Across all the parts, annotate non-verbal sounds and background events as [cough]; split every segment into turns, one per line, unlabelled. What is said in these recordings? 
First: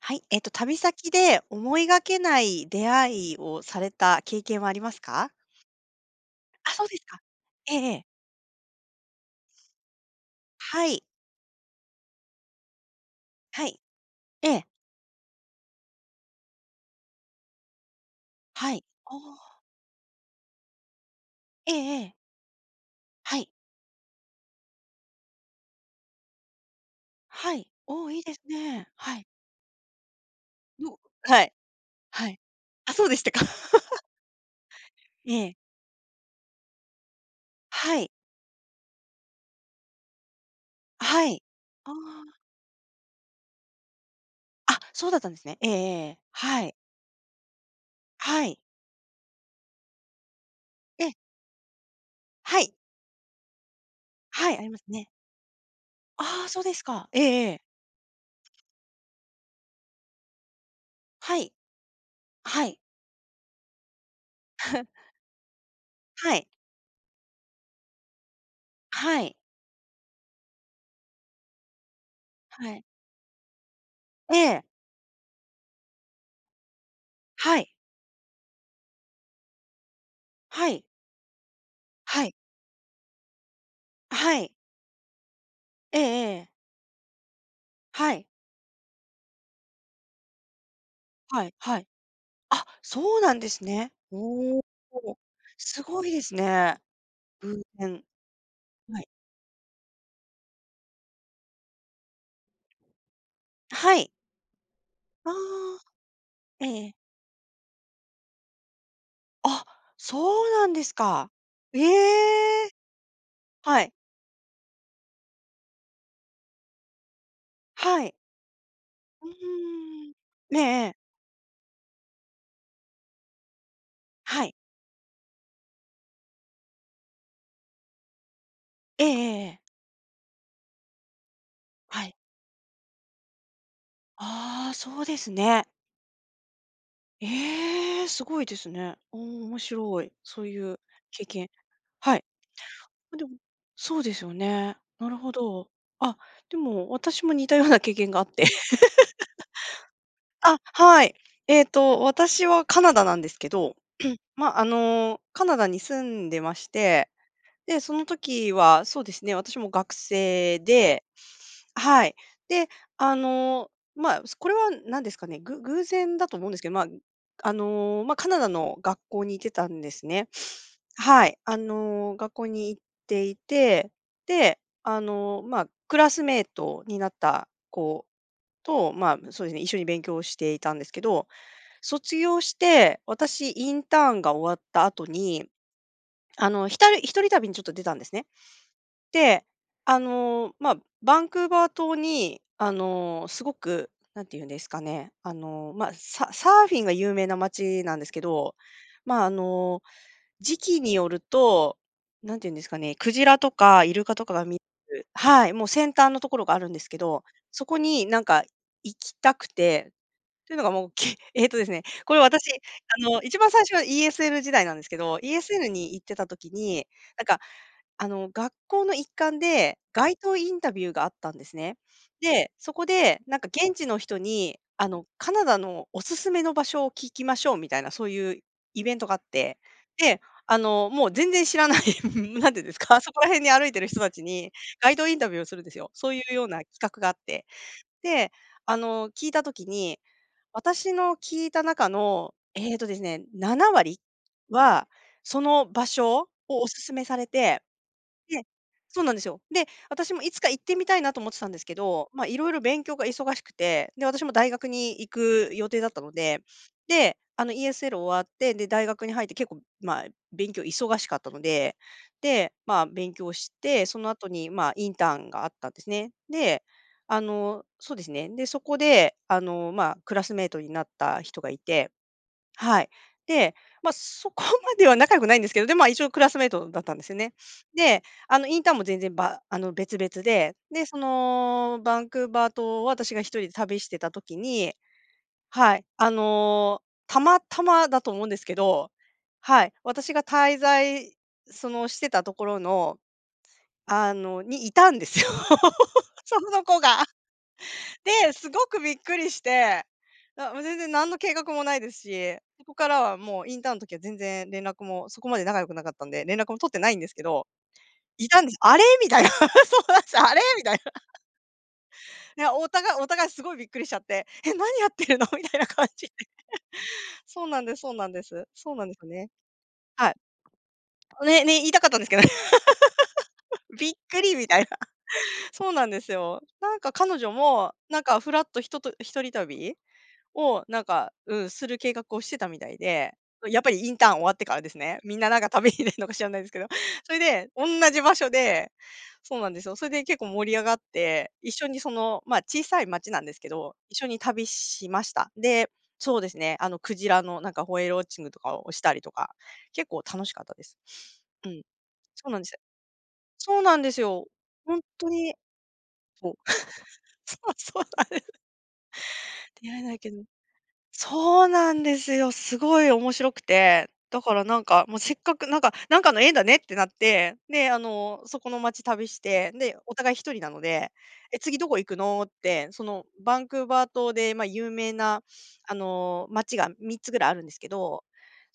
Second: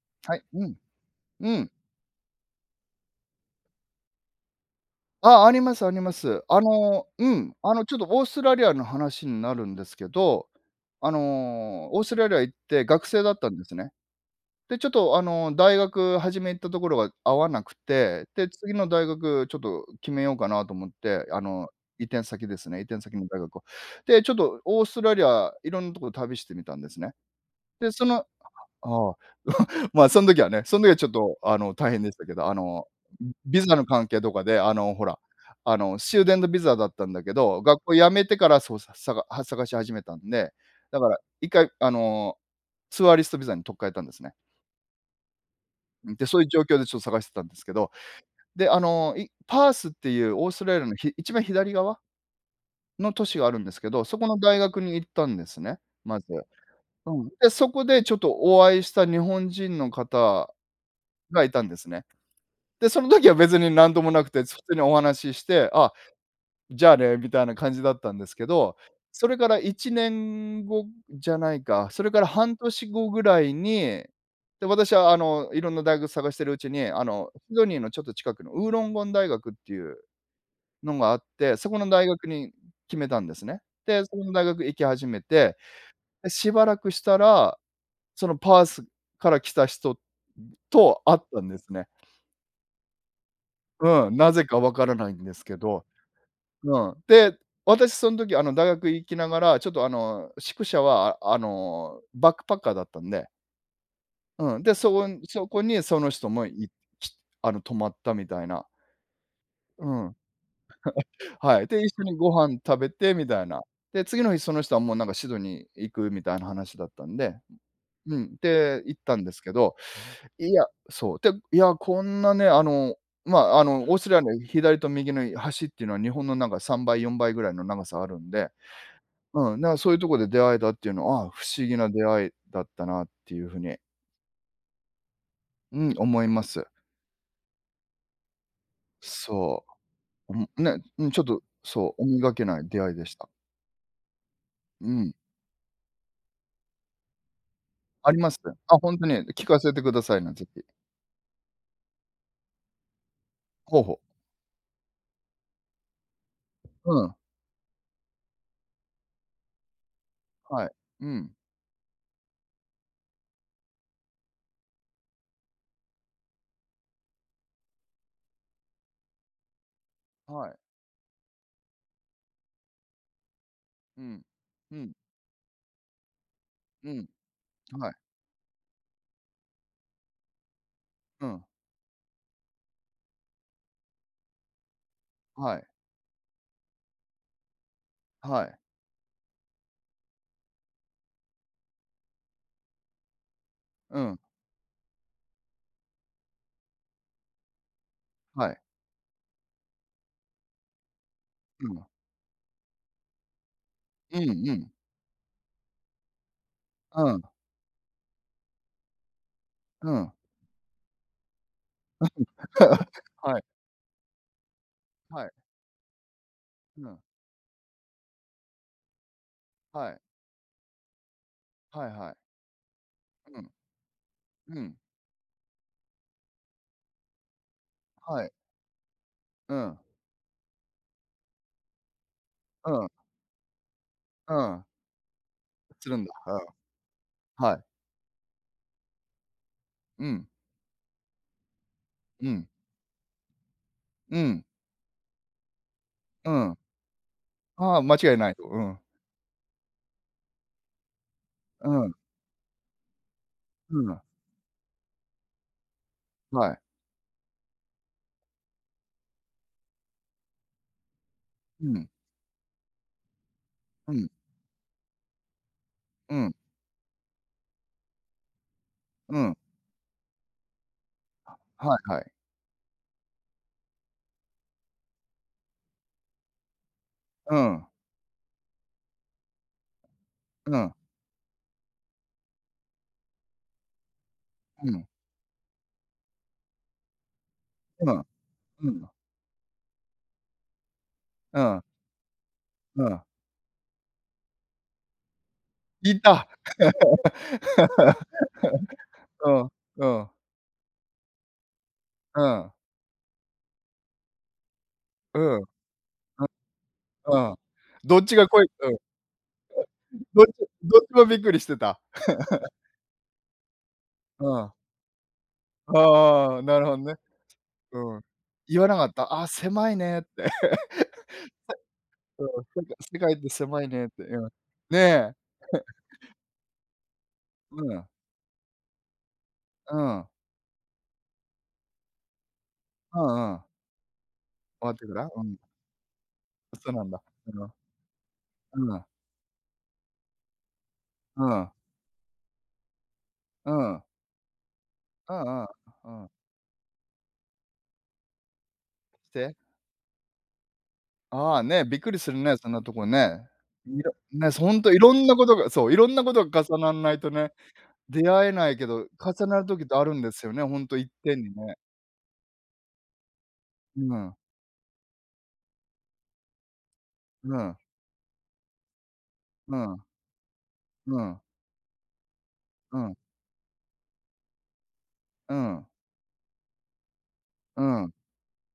はい。
は
えっ
い、
と、
うん。
旅先で
うん。
思いがけない出会いをされた経験はありますか？
あ、ありますあります。あ
あ、そうで
の、
すか。
うん、あ
ええ
の、
え
ちょっ
え。
とオーストラリアの話になるんですけど、
はい。
あのオーストラリア行って学生だったんで
は
す
い。
ね。
ええ。
で、ちょっとあの、大学初め行ったところが合わなくて、で、
は
次
い。
の大
あ
学ち
あ。
ょっと決めようかなと思って、あの、
えええ
移
え。
転先ですね、移転先の
は
大
い。
学を。で、ちょっとオーストラリアいろんなとこを旅してみたんですね。
はい、
で、そ
おお、
の
いいですね。
ああ、
はい。
[chuckles] ま、そん時はね。その時は
ど
ちょっと、
はい。
あの、大変でした
は
け
い。
ど、あの、
あ、そうでしたか。
ビザの
[laughs]
関係とかで、あのほら、
ええ。
あのスチューデントビザだったんだけど、学校
はい。
辞めてからそうささがは、探し始めたんで、だから
はい。
1回あ
ああ。
の、ツアーリストビザに取っ換えたんですね。
あ、そうだったんですね。えええ
ん、
え、
で、そういう状
はい。
況でちょっと探してたんですけど、
はい。
で、あの、いパースっていうオーストラリアの
え
ひ
え。
一番左側
はい。
の都市があるんですけど、そこの
は
大
い、ありま
学
す
に行っ
ね。
たんですね、まず。
ああ、そうですか。
う
ええ
ん。
え
で、
え。
そこでちょっとお会いした日本人の方
は
がい
い。
たんですね。
はい。
で、その時は別になんともなくて、普通に
[chuckles]
お話しして「あ、
はい。
じゃあね」みたいな感じだったんですけど、
は
そ
い。
れから1年後じゃないか、それから半
はい。
年後ぐらいに、
え
で、
え。
私はあの、いろんな大学探しているうちに、あの、シ
は
ド
い。
ニーのちょっと近くのウーロンゴン大学っていう、
はい。
のがあって、そこの大
は
学
い。
に決めたんですね。で、そこの
は
大
い。
学行き始めて、
ええ
で
ええ。
しばらくしたら、
はい。
そのパースから来た人と会った
は
ん
い、
です
は
ね。
い。あ、そうなんですね。
うん、なぜか
おお。
わからないんですけ
す
ど。
ごいですね。
うん。で、
偶
私
然。
そん時あの大学
は
行
い。
きながら、ちょっとあの、宿舎はあの、バックパッカーだったんで。
はい。
うん。で、そこ
あ
そこに、
あ。
その人も、
え
い
え。
きあの、泊まった、みたいな。
あ、
うん。は
そうなんですか。
いはい。
え
で、一緒にご飯
え。
食べて、みたいな。
はい。
で、次の日その人は、もう、なんか、シドニー行くみたいな話だったんで
はい。
うん、で、行ったん
う
ですけど、
ーん。
い
ええ
や
ええ。
そう、で、いや、こんなね、あの、まあ、あの、オーストラリアの
はい。
左と右の端っていうのは、日本のなんか3倍4倍ぐらいの長さがあるんで
ええええ
う
え
ん、
え。
だから、そういうところで出会えたっていうのは、あ、不思議な
は
出
い。
会いだったなっていう風に
ああ、そうですね。
うん、思います。
ええ、すごいですね。おお、面
そ
白い。
う。
そう
うん、
いう
ね。うん、ちょっ
経
と
験
そう、思
は
い
い。
がけない出会いでし
あ、で
た。
もそうですよね。
う
な
ん。
るほど。あ、でも、私も似たような経験
あり
があっ
ます？
て。
あ、ほんとに。聞かせてください
[laughs]
な。是
あ、
非。
はい。えっと、私はカナダなんですけど、
ほうほう。
[clears throat] ま、あの、カナダに住んでまし
う
て。
ん。
で、その時は、そうですね、私も学生
はい。
で
うん。
はい。で、あの、まあ、すこれは何ですかね、ぐ偶然だと思うんですけど、まあ、あの、ま、カナダの学校に行ってたんですね。
はい。
はい、あの、学校に行っていて、
うん。
で、
うん。
あの、まあ、クラスメイト
う
にな
ん。
った
はい。
子と、まあ、そうですね、一緒に勉強していたんですけ
う
ど。
ん。
卒業して、私インターンが終わった後に、
はい。
あの、ひたい1人旅にちょっと出たんですね。
あ、はい。
で、あの、まあ、バンクーバー島に、あの、すごく、
うん。
何て言うんですかね、あの、まあ、ササーフィンが有名な街なんですけ
はい。
ど、まあ、あの、時期による
うん、
と、
あ。
何て言うんですかね、クジラとかイルカ
う
と
ん
かが
う
見
ん。
すはい、もう、先端のところがあるんですけ
うん。
ど、そこに、なんか、行きたく
う
て。
ん。
ていうのが、もう、けええとですね、これは私、あ
[laughs]
の、
は
一
い。
番最初は ESL 時代なんですけど、
はい。
ESL に行ってた時に、
うん。
なんか、あの、学校の一環で、
はい。
街頭インタビューがあったんですね。
はいはい。
で、そこで、な
う
んか
ん。
現地の人に、
うん。
あの、カナダのお勧めの場所を聞きましょうみたいな、そう
はい。
いうイベントがあっ
う
て。
ん。
で、あの、もう、全然知らない、ん、何て言うんです
うん。
か、そこら辺に歩いている人たち
う
に、
ん。
街頭インタビューをするんです
つ
よ。
るん
そ
だ。
ういう
あ
ような企画があっ
あ。
て。
はい。
で、あの、聞いた時に、
うん。
私の聞いた中
う
の、
ん。
ええとですね、7割
うん。
は、その場所
うん。
をお勧めされて。
はあ、間違いないと。
で
うん。
そうなんですよ。で、私もいつか行ってみたいなと思ってたんです
う
け
ん。
ど、まあ、いろいろ勉強が忙しく
すう
て、
の。
で、私も大学に行く予定だったので、
はい。
で、あの、ESL 終わって、で、大学に入って結構、まあ、勉強忙しかったの
う
で、
ん。
で、まあ、勉強して、
う
そ
ん。
の後に、まあ、インターンがあったんですね。
うん。
で、あの、そうですね、で、そこで、
うん。
あの、まあ、クラスメイトになった
あ、
人がい
はい
て。
はい。
はい。で、まあ、そこまでは仲良くないんですけど、で、まあ、一応クラスメイトだったんですよね。
うん。
で、あの、インターンも全然、ばあの、別々
う
で。
ん。
で、その、バンクーバー島を私が1人で旅してた時
う
に
ん。
はい、あの、たまたま
う
だ
ん。
と思うんですけ
うん。
どはい。私が滞在、
うん。
その、してたところ
う
の、
ん。
あのに、いたんですよ。
いた。
その子が。で、すごくびっ
[laughs]
く
う
りし
ん。
て。
うん。
あ、もう、全然何の計画もないです
う
し、
ん。
そこからはもう、インターンの時は全然連絡も、
う
そこま
ん。
で仲良くなかったんで、連絡も取ってないんですけ
あ。うん。
ど。
どっちが
い
こ
たん
い
です。
うん。
あれ？みたいな。そうなん
[unintelligible]
です、
どっち
あれ？みた
ど
い
っち
な。
もび
[laughs]
っくりしてた。
い
[laughs]
や、お互いお互い、すごいびっくりしちゃっ
う
て、
ん。
「え、何やってるの？」みたいな感じで。
ああ、なるほどね。
[laughs] そうなんですそ
う
う
ーん。
なんです。
言わ
そ
な
う
か
なん
っ
で
た。
す
「ああ、
ね。
狭いね」って。
はい。あ、ねね、言いたかったん
[laughs]
ですけど
せ
ね。
うん、せか世界って狭
[laughs]
いねっ
びっ
て。
く
うん。
り！みたいな。
ね。
そう
[chuckles]
なんですよ。なんか、彼女
う
も、
ん。
なんか、ふらっとひとと1人
う
旅
ん。
を、なんか、うん、する計画をしてたみたい
う
で。
んうん。
やっぱりインターン終わってから
終
で
わっ
す
てか
ね。
ら？
みん
う
な、
ん。
なんか旅に出るのか知らないんすけ
ん、
ど。
そうなんだ。
それ
その
で、おんなじ場所で
うん。
そうなんですよ、それで結構盛り上がっ
う
て、
ん。
一緒に、その、まあ、小さい町なんですけ
う
ど、
ん。
一緒に旅しまし
うんう
た。
ん、う
で、
うん。
そうですね、あの、鯨の、なんか、ホエールウォッチングとかをしたりとか、
で？
結構楽しかったです。
ああ、
うん。
ね、びっくりする
そう
ね。
なんで
そん
す。
なとこね。
そうなんで
[unintelligible]
すよ。
ね、そ、ほんと、
ほん
色ん
と
なこ
に。
とがそう、色んなこと
そう。
が
[laughs]
重なんないとね、
そう、そうな
出
んで
会えないけど、重なる時っ
出
て
会
あ
えな
る
い
んで
けど
すよね、ほんといっぺんに
そう
ね。
なんですよ、すごい面白くて。
うん。
だから、なんか、も、せっかく、なんかなんかの縁だねってなって、
うん。
で、あの、そこの町旅して、
う
で、
ん。
お互い1人なので、
うん。
「え、次どこ行くの」って、
う
そ
ん。
の、バンクーバー島で、まあ、有名な、
うん。
あの、街が3つぐらいあるんです
う
け
ん。
ど。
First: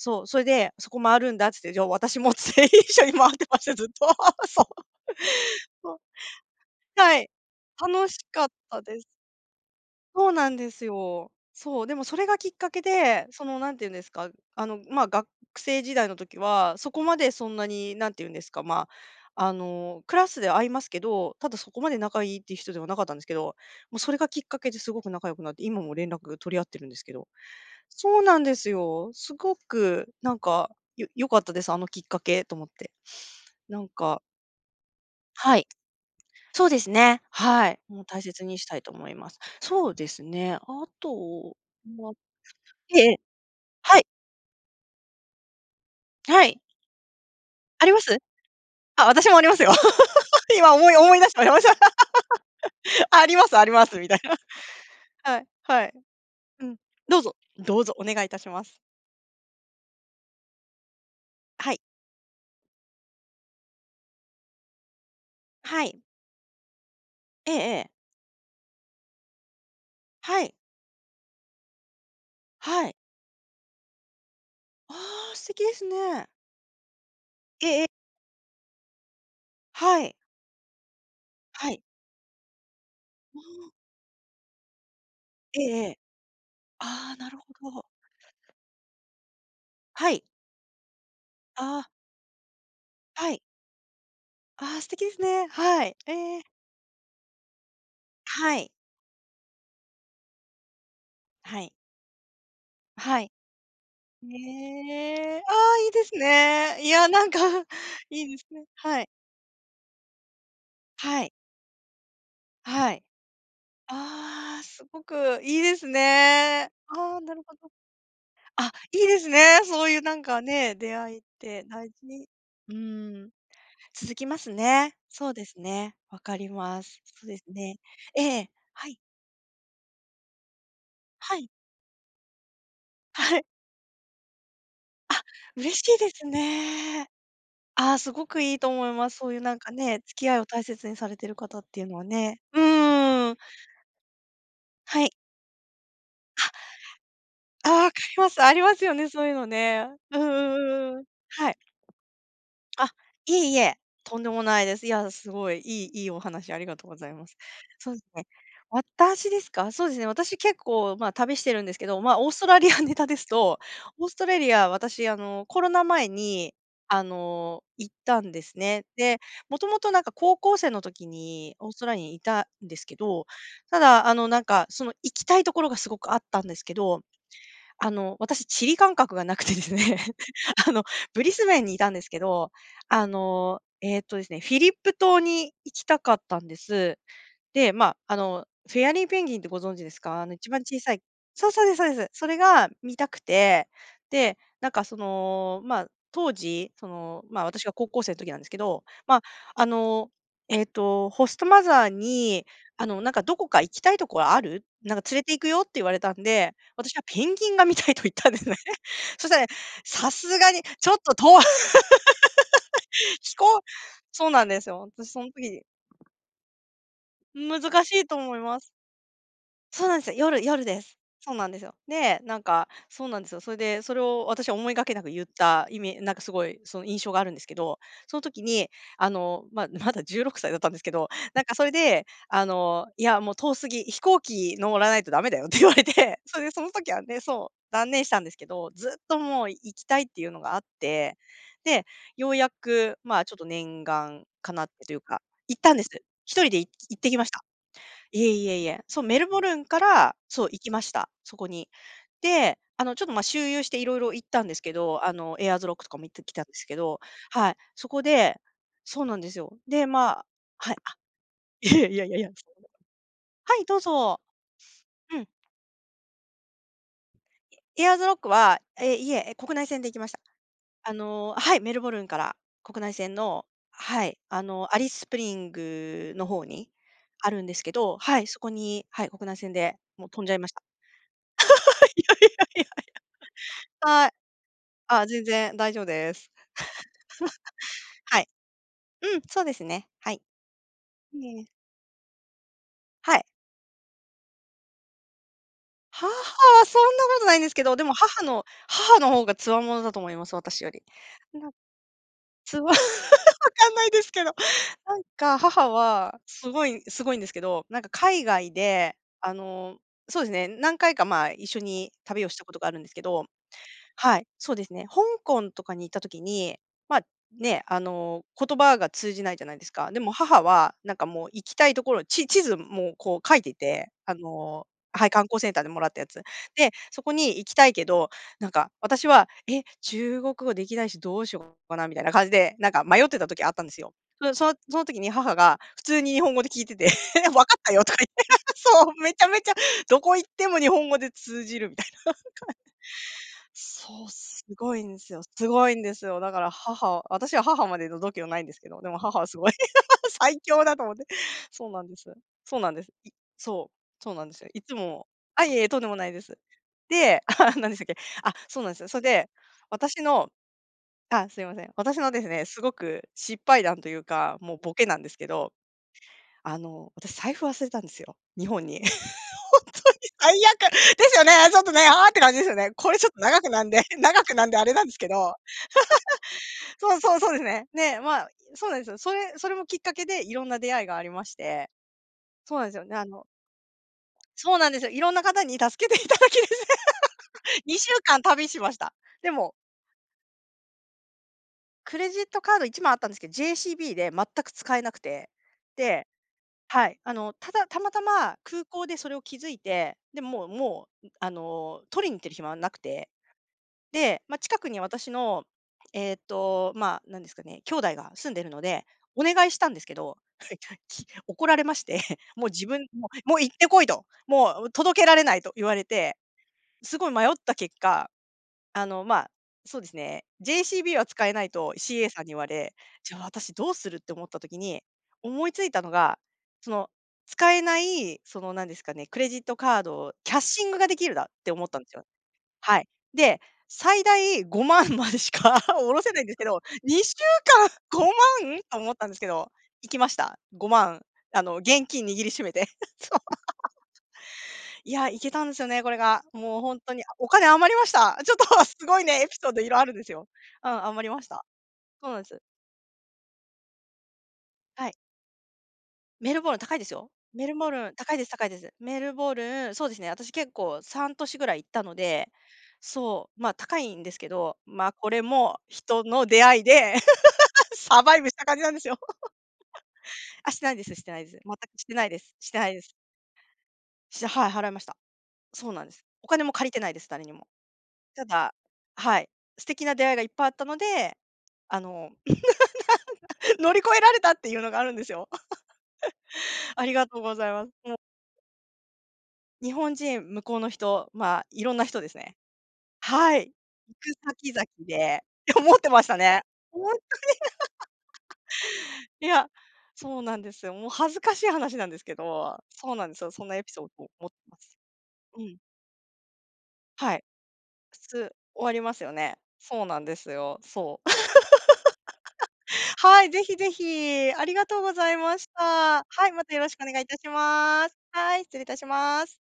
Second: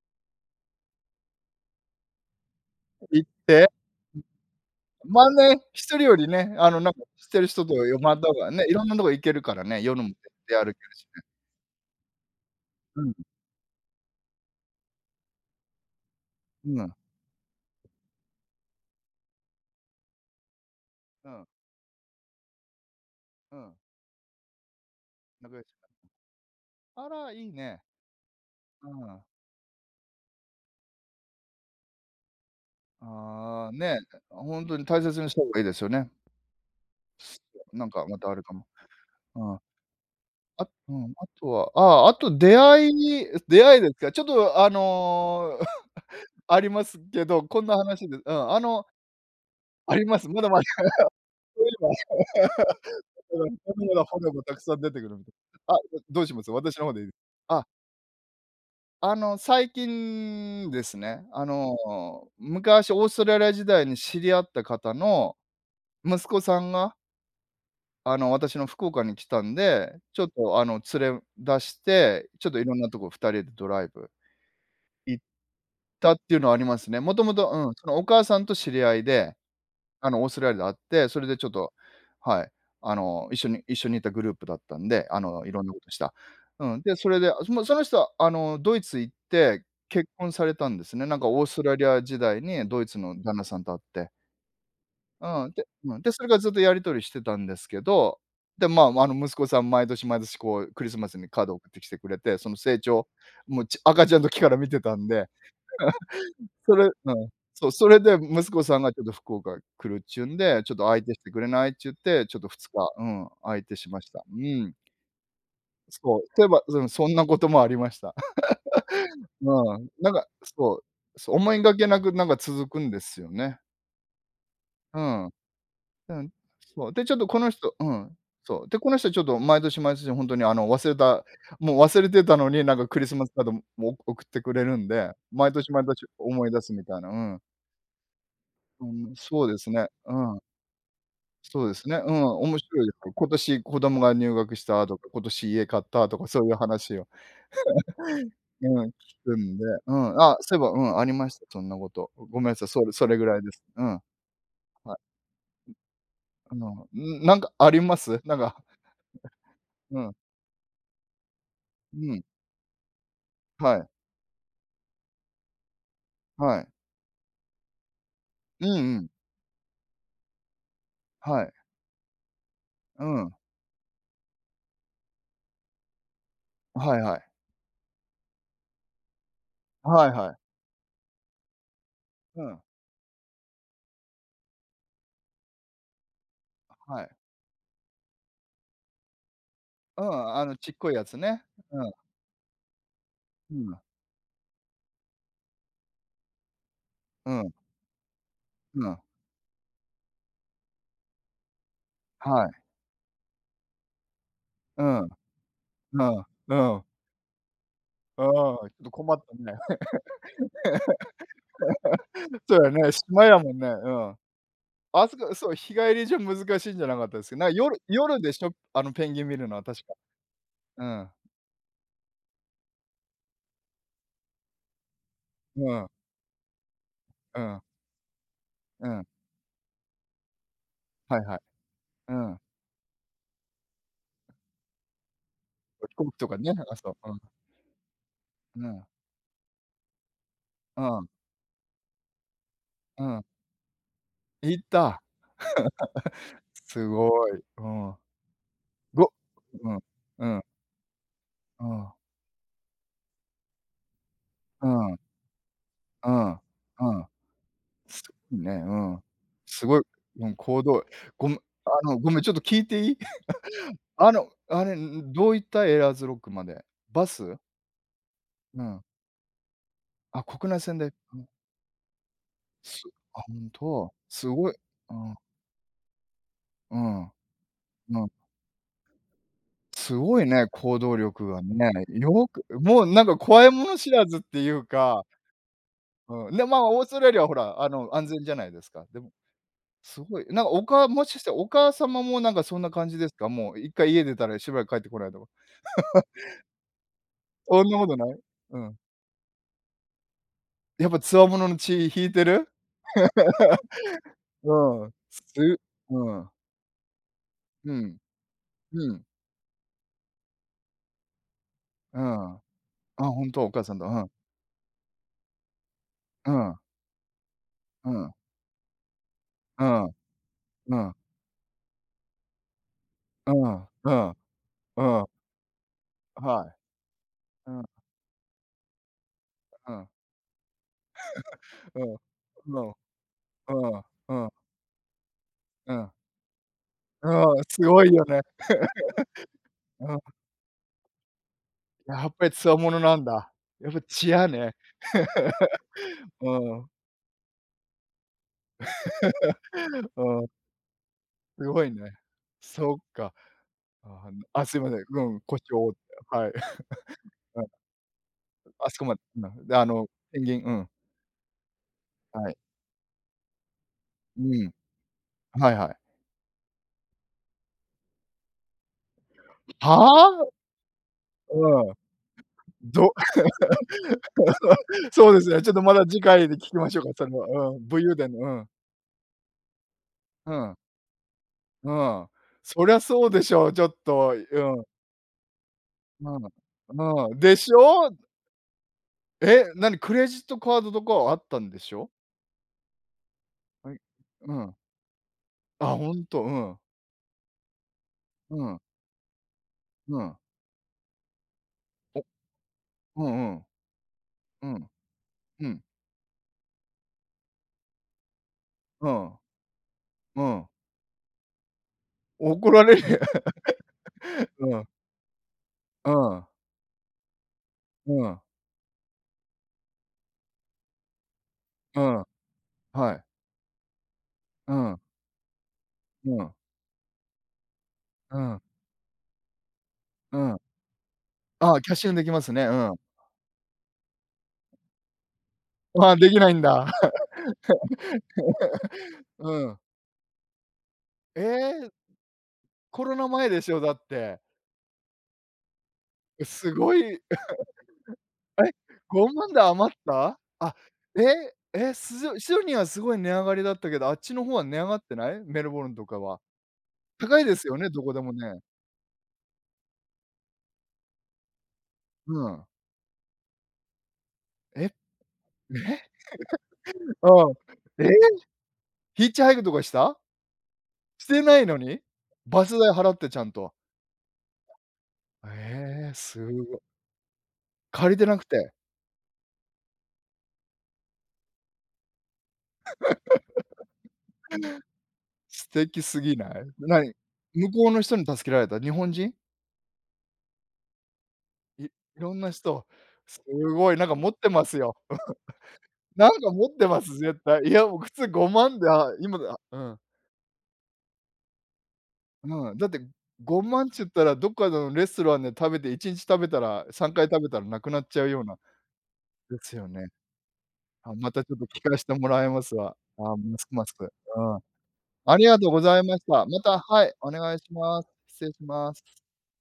そう、それで、「そこ回るんだ」っつって、「じゃあ、私も」つって、一
え、
緒に
いっ
回ってまし
て？
た、ずっと。そう。
[unintelligible] まあね、
[laughs]
ひ
そ
とりよりね、あの、なんか、
う。は
知っ
い。
てる人と回っ
楽
た
し
方
かっ
がね、
た
色んな
で
と
す。
こ行けるからね。夜もで
そうな
出
ん
歩
で
け
す
るしね。
よ。そう、でも、それがきっかけ
うん。
で、その、何て言うんですか、あの、まあ、学生時代の時は、
う
そ
ん。
こまでそんなに、何て言うんですか、まあ、あの、クラスで会いますけ
う
ど、
ん。
ただ、そこまで仲いいっていう人ではなかったんですけど、
うん。
もう、それがきっかけですごく仲良くなっ
仲良
て、
しな
今
っ
も連絡取り合ってるんで
た。
す
あ
けど。
ら、いいね。
そうなんです
うー
よ。
ん。
すごく、なんか、よ良かったです、あのきっかけ、と思って。
ああ、
なん
ね、
か
あ、ほんとに大切にした方
は
がいい
い。
ですよね。
そうですね、
[unintelligible]
はい。
なん
もう、
か、ま
大
たある
切
か
に
も。
したいと思います。
うん。
そうですね、あ
あうん。あと
と、
は、ああ、
ま
あと、出会
ええ。
い出会いです
はい。
か。ちょっと、あの、
は
[chuckles] あ
い。
りますけど、こんな
ありま
話で
す？
うん。あの
あ、私もありますよ。
あります。もう、でも
[laughs] 今、思い思い出した。あり
[laughs]
ま
そう
し
い
た。
え
[laughs] ありますあります、
ば
みたいな。
[laughs] [unintelligible] たくさん出てくる
[laughs]
んで。
はい。
あ、
はい。
どどうします？
うん、
私の方で
どうぞ。
あ
どうぞお願いいたします。
あの、最近ですね、あ
は
の、
い。
昔、オーストラリア時代に知り合った方の、
はい。
息子さんが
ええええ。
あの、私の福岡に来たんで。ちょっ
はい。
とあの、連れ出して、ちょっといろんな
はい。
とこ、二人でドライブ
あ
行っ
あ、素敵です
たっ
ね。
ていうのはありますね。もともと
え
う
え
ん、
え
そ
え。
のお母さんと知り合いで。
は
あ
い。
の、オーストラリアで会って、それでちょっ
は
と
い。
はい、あの、一
う
緒に
ん。
一緒にいたグループだったんで。あの、い
え
ろんな
え
こと
え
し
え。
た。うん。で、そ
ああ、
れ
な
で、あ、
る
もう
ほ
そ
ど。
の人は、あの、ドイツ行って結
はい。
婚されたんですね。なんか、オーストラ
あ
リ
あ。
ア時代に、ドイツの
は
旦
い。
那さんと会って。
ああ、素敵ですね。
うん、で
はい。
うん。で、それから
ええ。
ずっと、やり取りしてたんですけど。
は
で、
い。
まあ、あの、息子さん、毎年毎年、こう、クリスマスにカードを
は
送っ
い。
てきてくれて。その成長、
はい。
もう、ち赤ちゃん時から見てたんで。
へえ。ああ、いいです
[chuckles] うん、そ
ね。
れ
いや、
う
な
ん、
んか
そう。それで、
いいです
息子
ね、
さんがち
は
ょっ
い。
と、福岡来るちゅうんで「ちょっと相手し
はい。
てくれない？」ちゅって、ちょっと2日、
はい。
うん、相手しました。う
ああ、
ん。
すごくいいです
そう、とえば、
ね。
うん、そん
ああ、
な
な
こ
る
と
ほ
もあ
ど。
りました。
あ、いいです
[laughs]
ね、
う
そ
ん、
ういう
なん
なん
か、
か
そ
ね、
う
出会いっ
そう、思い
て
がけ
大
なく、なん
事。
か続
う
くんですよ
ん、
ね。
続きますね。
うん、
そうですね。
う
分
ん。
かりま
そう。
す。
で、ちょっ
そ
と
うで
こ
す
の人
ね。
うん、
ええ、
そう。で、
は
この
い。
人ちょっと、毎年毎年ほんとに、あの、忘れた、
はい。
もう忘れてたのに、なんかクリスマス
は
カ
い。
ードも送ってくれるんで。
あ、
毎年
嬉し
毎
い
年
です
思い出すみたいな。
ね。
うん。
ああ、すごくいいと
う
思いま
ん、
す。そういう
そう
な
で
ん
す
か
ね。
ね、
う
付き合
ん。
いを大切にされてる方
そ
っ
うで
ていう
す
の
ね、
は
うん。
ね。
面
うんう
白いです。今
んうん。
年、子供が入学したと
は
か、
い。
今年家買ったとか、そう
は！
いう話を
ああ、かります。あ
[laughs]
り
う
ま
ん、
す
聞
よね、そういう
く
の
んで。
ね。
う
う
ん。
んう
あ、
ん
そういえば、う
う
ん、
んう
あ
ん。
りました。
はい。
そんなこと。ごごめんさい。そう、
あ、
で、それぐ
い
ら
え
いで
い
す。
え。
うん。
とんでもないです。い
はい。
や、すごい、いいいいお話
うん。あ
ありが
の、
とうご
う
ざい
ん、
ま
な
す。
んかあり
そ
ま
うす
す？
ね、
なんか。
私ですか？そうで
う
すね。
ん。
私、結構まあ、旅してるんですけど。
う
まあ、
ん。
オーストラリアネタですと
はい。
オーストラリア、私、あの、コロナ前に、
はい。
あの、行ったんです
うん
ね。
うん。
で、元々なんか、高校生の時
はい。
にオーストラにいたんですけ
う
ど。
ん。
ただ、あの、なんかその、行きたいところがすごくあったんですけ
はい
ど、
はい。
あの、私、地理感覚がなくてですね。
はい
[laughs]
はい。
あの、ブリスベンにいたんですけ
う
ど、
ん。
あの、ええとですね、フィリップ島に行きたかったんで
あ、
す。
はい。
で、まあ、あの、フェアリーペンギンってご存知です
う
か？あ
ん。
の、
あ
一
の、
番
ちっ
小
こ
さ
い
い
やつね。
そう、そうで
う
そ
う
う
ん。
です。それが見たく
うん
て。
が。
で、なんかその、まあ、当時、その、
う
まあ、
ん。
私が高校生時なんですけ
う
ど。
ん。
まあ、あの、ええと、ホストマザー
は
に、
い。
あの、なんか「どこか行きたいとこある？
う
な
ん、
んか連れて行くよ」って言われ
う
たん
ん、
で
うん。
私はペンギンが見たいと言っ
あ
たんですね。
あ、ど困
[laughs]
っ
そし
た
たらね、
ね。
さすがにちょっと遠
[laughs] そうやね、
[laughs]
島
飛
やもん
行
ね。うん。
そうなんですよ。
あ
私
そ
そん
こ
時
そう、
に
日帰りじゃ難しいんじゃなかったですか？
うん、
な、夜
難しいと
夜で
思い
しょ、
ます。
あの、ペンギン見るのは確
そう
か。
なんすよ、夜夜で
う
す。
ん。
そうなんですよ。で、なんか、そうなんですよ。それで、それを私は思いがけなく言った
う
イ
ん。
メなんか、すごいその印象があるん
う
ですけ
ん。
ど。その時に、
うん。
あの、まあ、まだ16歳だったんですけど。
はいはい。
なんかそれで、
うん。
あの、いや、もう、遠すぎ「飛行機乗らないとだめだよ」って言われ
[unintelligible]
て。
とか
それで、
ね。
その
あ、そ
時は
う。うん。
ねそう、断念したんですけ
ぬ
ど、
う。
ずっともう、行きたいっていうのがあっ
うん。
て。で、ようやく
う
ま
ん。
あ、ちょっと念願
行った。
叶ってとい
[chuckles]
うか、行ったんです。一人で行
つ
き
す
行ってきま
ご
した。
い、うん。
いえいえいえ。そん、
ご
メルボルン
うん、
から、
うん。
そう、行きました、そこ
う
に。
ん。
で、あの、ちょっと、まあ、周遊して、いろいろ行ったんです
う
け
ん。
ど。あの、エアーズロックとかも
う
行って
ん、
きたんですけど。
うん。
はい、そこ
す
で
ね。う
そ
ん。
うなんですよ。
すごい。
で、まあ
うん、こう
はい。
どい
あ、
ごむあ
いや
の、
いやい
ご
や
め
いや
ん、
い
ち
や、
ょっと
そ
聞
んな。
いていい？
はい、ど
[chuckles]
う
あ
ぞ。
の、あれ、んん。
うん。
どう行った？エアーズロックまで。バス？
エアーズロックは、
うん。
ええ、いえ、え、国内線で行きました。
あ、国内線で。
あ
うん。
の、はい、メルボルンから国
す
内線
あ、
の
本当。
はい、
す
あ
ごい。
の、アリ
う
スス
ん。
プリングの方に
うん。
あるんですけど。
うん。
はい、そこに、はい、国内線で
す
もう、
ご
飛
い
んじゃい
ね。
ました。
行動力がね。よく
[laughs] いやいやい
もうなんか、怖いもの知
やいや。
ら
はい。
ずっていうか。
あ、全然、大丈夫です。
うん。で、まあ、オーストラリアはほら、あの、
[laughs]
安
は
全
い。
じゃないですか。でも
うん、そうですね、
す
は
ご
い。
い、なんか、おかもしかして、
い
お
え。
母様もなんか、そんな感じです
はい。
か？もう、一回家出たら、しばらく帰ってこないとか。[chuckles]
母は、そんなことないんです
お
け
ん
ど。
な
で
こ
も
とない？
母の
うん。
母の方が強者だと思います、私より。
やっぱ、強
なんす
者
ご
の血引いてる？
[laughs] 分かんないですけど。
[laughs] うん。
なん
す
か
う
母
う
は、
ん。
すごいすごいんですけど。
う
なんか
ん。
海外
う
で、
ん。
あの、そうですね、何回かまあ、一緒に
う
旅を
ん。
し
あ、
たことがあるんですけど
本当？お母さんだ。うん。
はい、そうですね。香港とかに行った時
う
に、
ん。
まあ、ね、あ
うん。
の、言葉が通じないじゃない
う
です
ん。
か。でも母は、
う
な
ん。
んかもう、行きたいところ、ち地図もこう、
う
書いてい
ん、
て。
う
あ
ん。
の、
うん。
はい、観光センターでもらったやつ。
あ、はい。
で、そこに行
う
きた
ん。
いけど、なんか私は「え、
うん。
中国語できないし、どうしよう
[chuckles]
か
う
な」
ん、
みたいな感じで、
う
なん
ん、
か、迷ってた時あったん
う
です
ん、
よ。
うん。
で、そのその時に、母が
う
普
ん。
通に日本語で訊いてて
う
「分か
ん、
っ
す
たよ」
ごい
とか
よ
言っ
ね。
て [laughs] そう、めちゃめちゃ、
[laughs] うん。
どこ行っても日本語で通じる、みたい
やっぱり
な。[laughs] かい。
強者なんだ。やっぱ
そ
血
う、
や
す
ね。
ごいんすよすごいんです
[laughs]
よ。
う
だから
ん。
母は私は、母までの度胸無いんですけど。でも、母はすごい、
[laughs]
[laughs]
うん。
最強だと思って。
すご
そ
い
う
ね。
なんですそうな
そ
ん
っ
です。い
か。
そう
ああ、
そう
な
なんです
あ、
よ。
すい
い
ま
つ
せん、う
も
ん。腰
あ、いえ
を
いえ、
折
とん
っ
でも
て。
ないで
はい。
す。
[chuckles]
で、
うん。
[chuckles] 何でしたっけあ、そう
あ
なんで
そ
す
こ
よ。
ま
そ
で
れで、
な。で、あの、
私
ペン
の
ギンうん。
あ、すいません、私のです
はい。
ね、すごく失敗談という
う
か、
ん。
もうボケなんですけ
は
ど。
いはい。
あの、私、財布忘れたんですよ、日本に。[laughs] 本当に
はあ？
最悪ですよね、ちょっ
う
と
ん。
ね、ああ、って感じですよね。こ
ど
れちょっと長くなんで、長くなんであ
[laughs]
れなんすけ
そうです
ど。
ね、ちょっとまだ、次回で聞きまし
[laughs]
ょうか。
そう
そ
そう、そうです
のうん、
ね。
武勇
ね、
伝の
ま
う
あ、
ん。
そうなんですよ。それ、それもきっかけで、
う
色ん
ん。
な出会いがありまして。
うん。
そう
そ
なん
り
です
ゃ、
よね、あ
そうで
の
しょう。ちょっと、い
そう
うん。
なんですよ。色んな方に助けてい
うん、
ただき
うん。でし
[laughs] にし
ょ
ゅ
う？
うかん旅しました。で
え、
も
何、クレジットカードとかは、あったんでしょ？
クレジットカード1枚あったんですけど、
はい。う
JCB で全
う
く
ん。
使えなくて。
あ、
で
本当。うん。
はい、あの、ただ、たまたま
うん。
空港でそれを気づいて。
うん。
で、もうもう、あの、
お！
取りに行ってる暇はなく
う
て。
んうん。
で、まあ、
う
近
ん。
くに私の、
うん。
ええと、まあ、なんですかね、兄弟が住んでるので、
うん。
お願いしたんですけど。
うん。
はい、ちゃき怒られまして。もう
怒ら
自
れ
分
る。
ももう、行って来いと。
[laughs] う
も
ん。
う届けられないと言われ
う
て。
ん。
すごい迷った結
う
果、
ん。
あの、まあ、そうですね、JCB は使えないと
うん、
CA さんに言われ、
はい。
じゃあ、私どうするって思った
う
時
ん。
に、思いついたの
う
が、
ん。
その使えな
う
い、そ
ん。
の、なんですかね、クレジットカードを、
う
キャ
ん。
ッシングができるだって
ああ、
思っ
キャッ
たん
シ
す
ング
よ。
できますね。うん。
はい。で、最大5万までしか下
ああ、
ろ
で
せ
き
ないん
ない
です
ん
けど。
だ。
2週間、5万と思っ
[laughs]
たんですけ
う
ど、
ん。
行きました。5万。
え
あの、
え。
現金握りしめて。
コ
[chuckles]
ロナ
そう。
前
[laughs] つ
でしょ？だって。
いや、いけたんすよね、これが。
え、す
もうほ
ご
んと
い
に。あ、お金余りました。
[chuckles]
ちょっ
え、
とすごい
ご
ね、
ま
エ
ん
ピ
で
ソード
余っ
色あるんです
た？
よ。
あ、
うん、
え、
余りました。
え、すじ
そう
ょ
な
い
ん
シ
す。
ドニーは、すごい値上がりだったけど。あっちの方は値上がっ
はい。
てない？メルボルンとかは。
メルボルン高いですよ。
高いで
メ
す
ル
よね？
ボ
ど
ル
こ
ン、
でも
高いです
ね。
高いです。メルボルンそうですね、私、結構、3都市ぐらい行ったの
う
で。
ん。
そう、まあ、高いんですけど。
え。え。
まあ、これも人の出会いで、
[laughs] うん。
[laughs]
え、
サバイブした感じなんですよ。
ヒッ
[laughs]
チハイクとかした？
あ、してないですし
し
てな
て
いで
な
す。
い
全
の
く、
に？
してないです
バ
し
ス
てな
代
いで
払
す。
ってちゃんと。
しはい、払いました。そうなん
え
で
え、
す。
す
お金も
ご。
借りてないです、誰にも。
借りてなく
た
て。
だはい、素敵な出会いがいっぱいあったので、あの [laughs] なんか、
[laughs]
乗り越えられたっていうのがあるんですよ。
素敵すぎない？
[laughs] あ
何、
りがとうござ
向
いま
こう
す。
の
も
人
う
に助けられた？日本人？
日本人、向こうの人、まあ、
いい
色んな人で
ろ
す
んな
ね。
人。す
はい。
ごい、なんか
行
持っ
く
てま
先
す
々
よ。
で。いや、持
[chuckles]
ってま
な
した
んか
ね、
持って
ほ
ま
んと
す、
に。
絶対。いやもう、普通5万であ、
[laughs]
今で
い
あ、
や、
うん。
そうなんですよ。もう恥ずかしい話なんですけ
うん、
ど。
だって
そうなんですよ、
ご
そんなエ
まん
ピ
ちゅ
ソ
っ
ー
た
ドを
ら、
持
ど
っ
っか
ま
の
す。
レストランで
う
食
ん。
べて1日食べたら、3回
は
食
い。
べたら、なくなっ
普
ちゃう
通、
ような。
終わりますよね。
ですよ
そう
ね。
なんですよ。
あ、
そう。
またちょっと、聞かしてもらいますわ。
[laughs]
ああ、
はい、
む
ぜ
す
ひ
ま
ぜ
す、う
ひ。
ん。
ありがとうござ
あ
い
りが
ま
と
し
うございまし
た。
た。
はい、
ま
また
た、
よろしく
は
お
い、
願い
お
致し
願いしま
ま
す。
す。
失礼
は
し
い、失礼
ま
致
す。
します。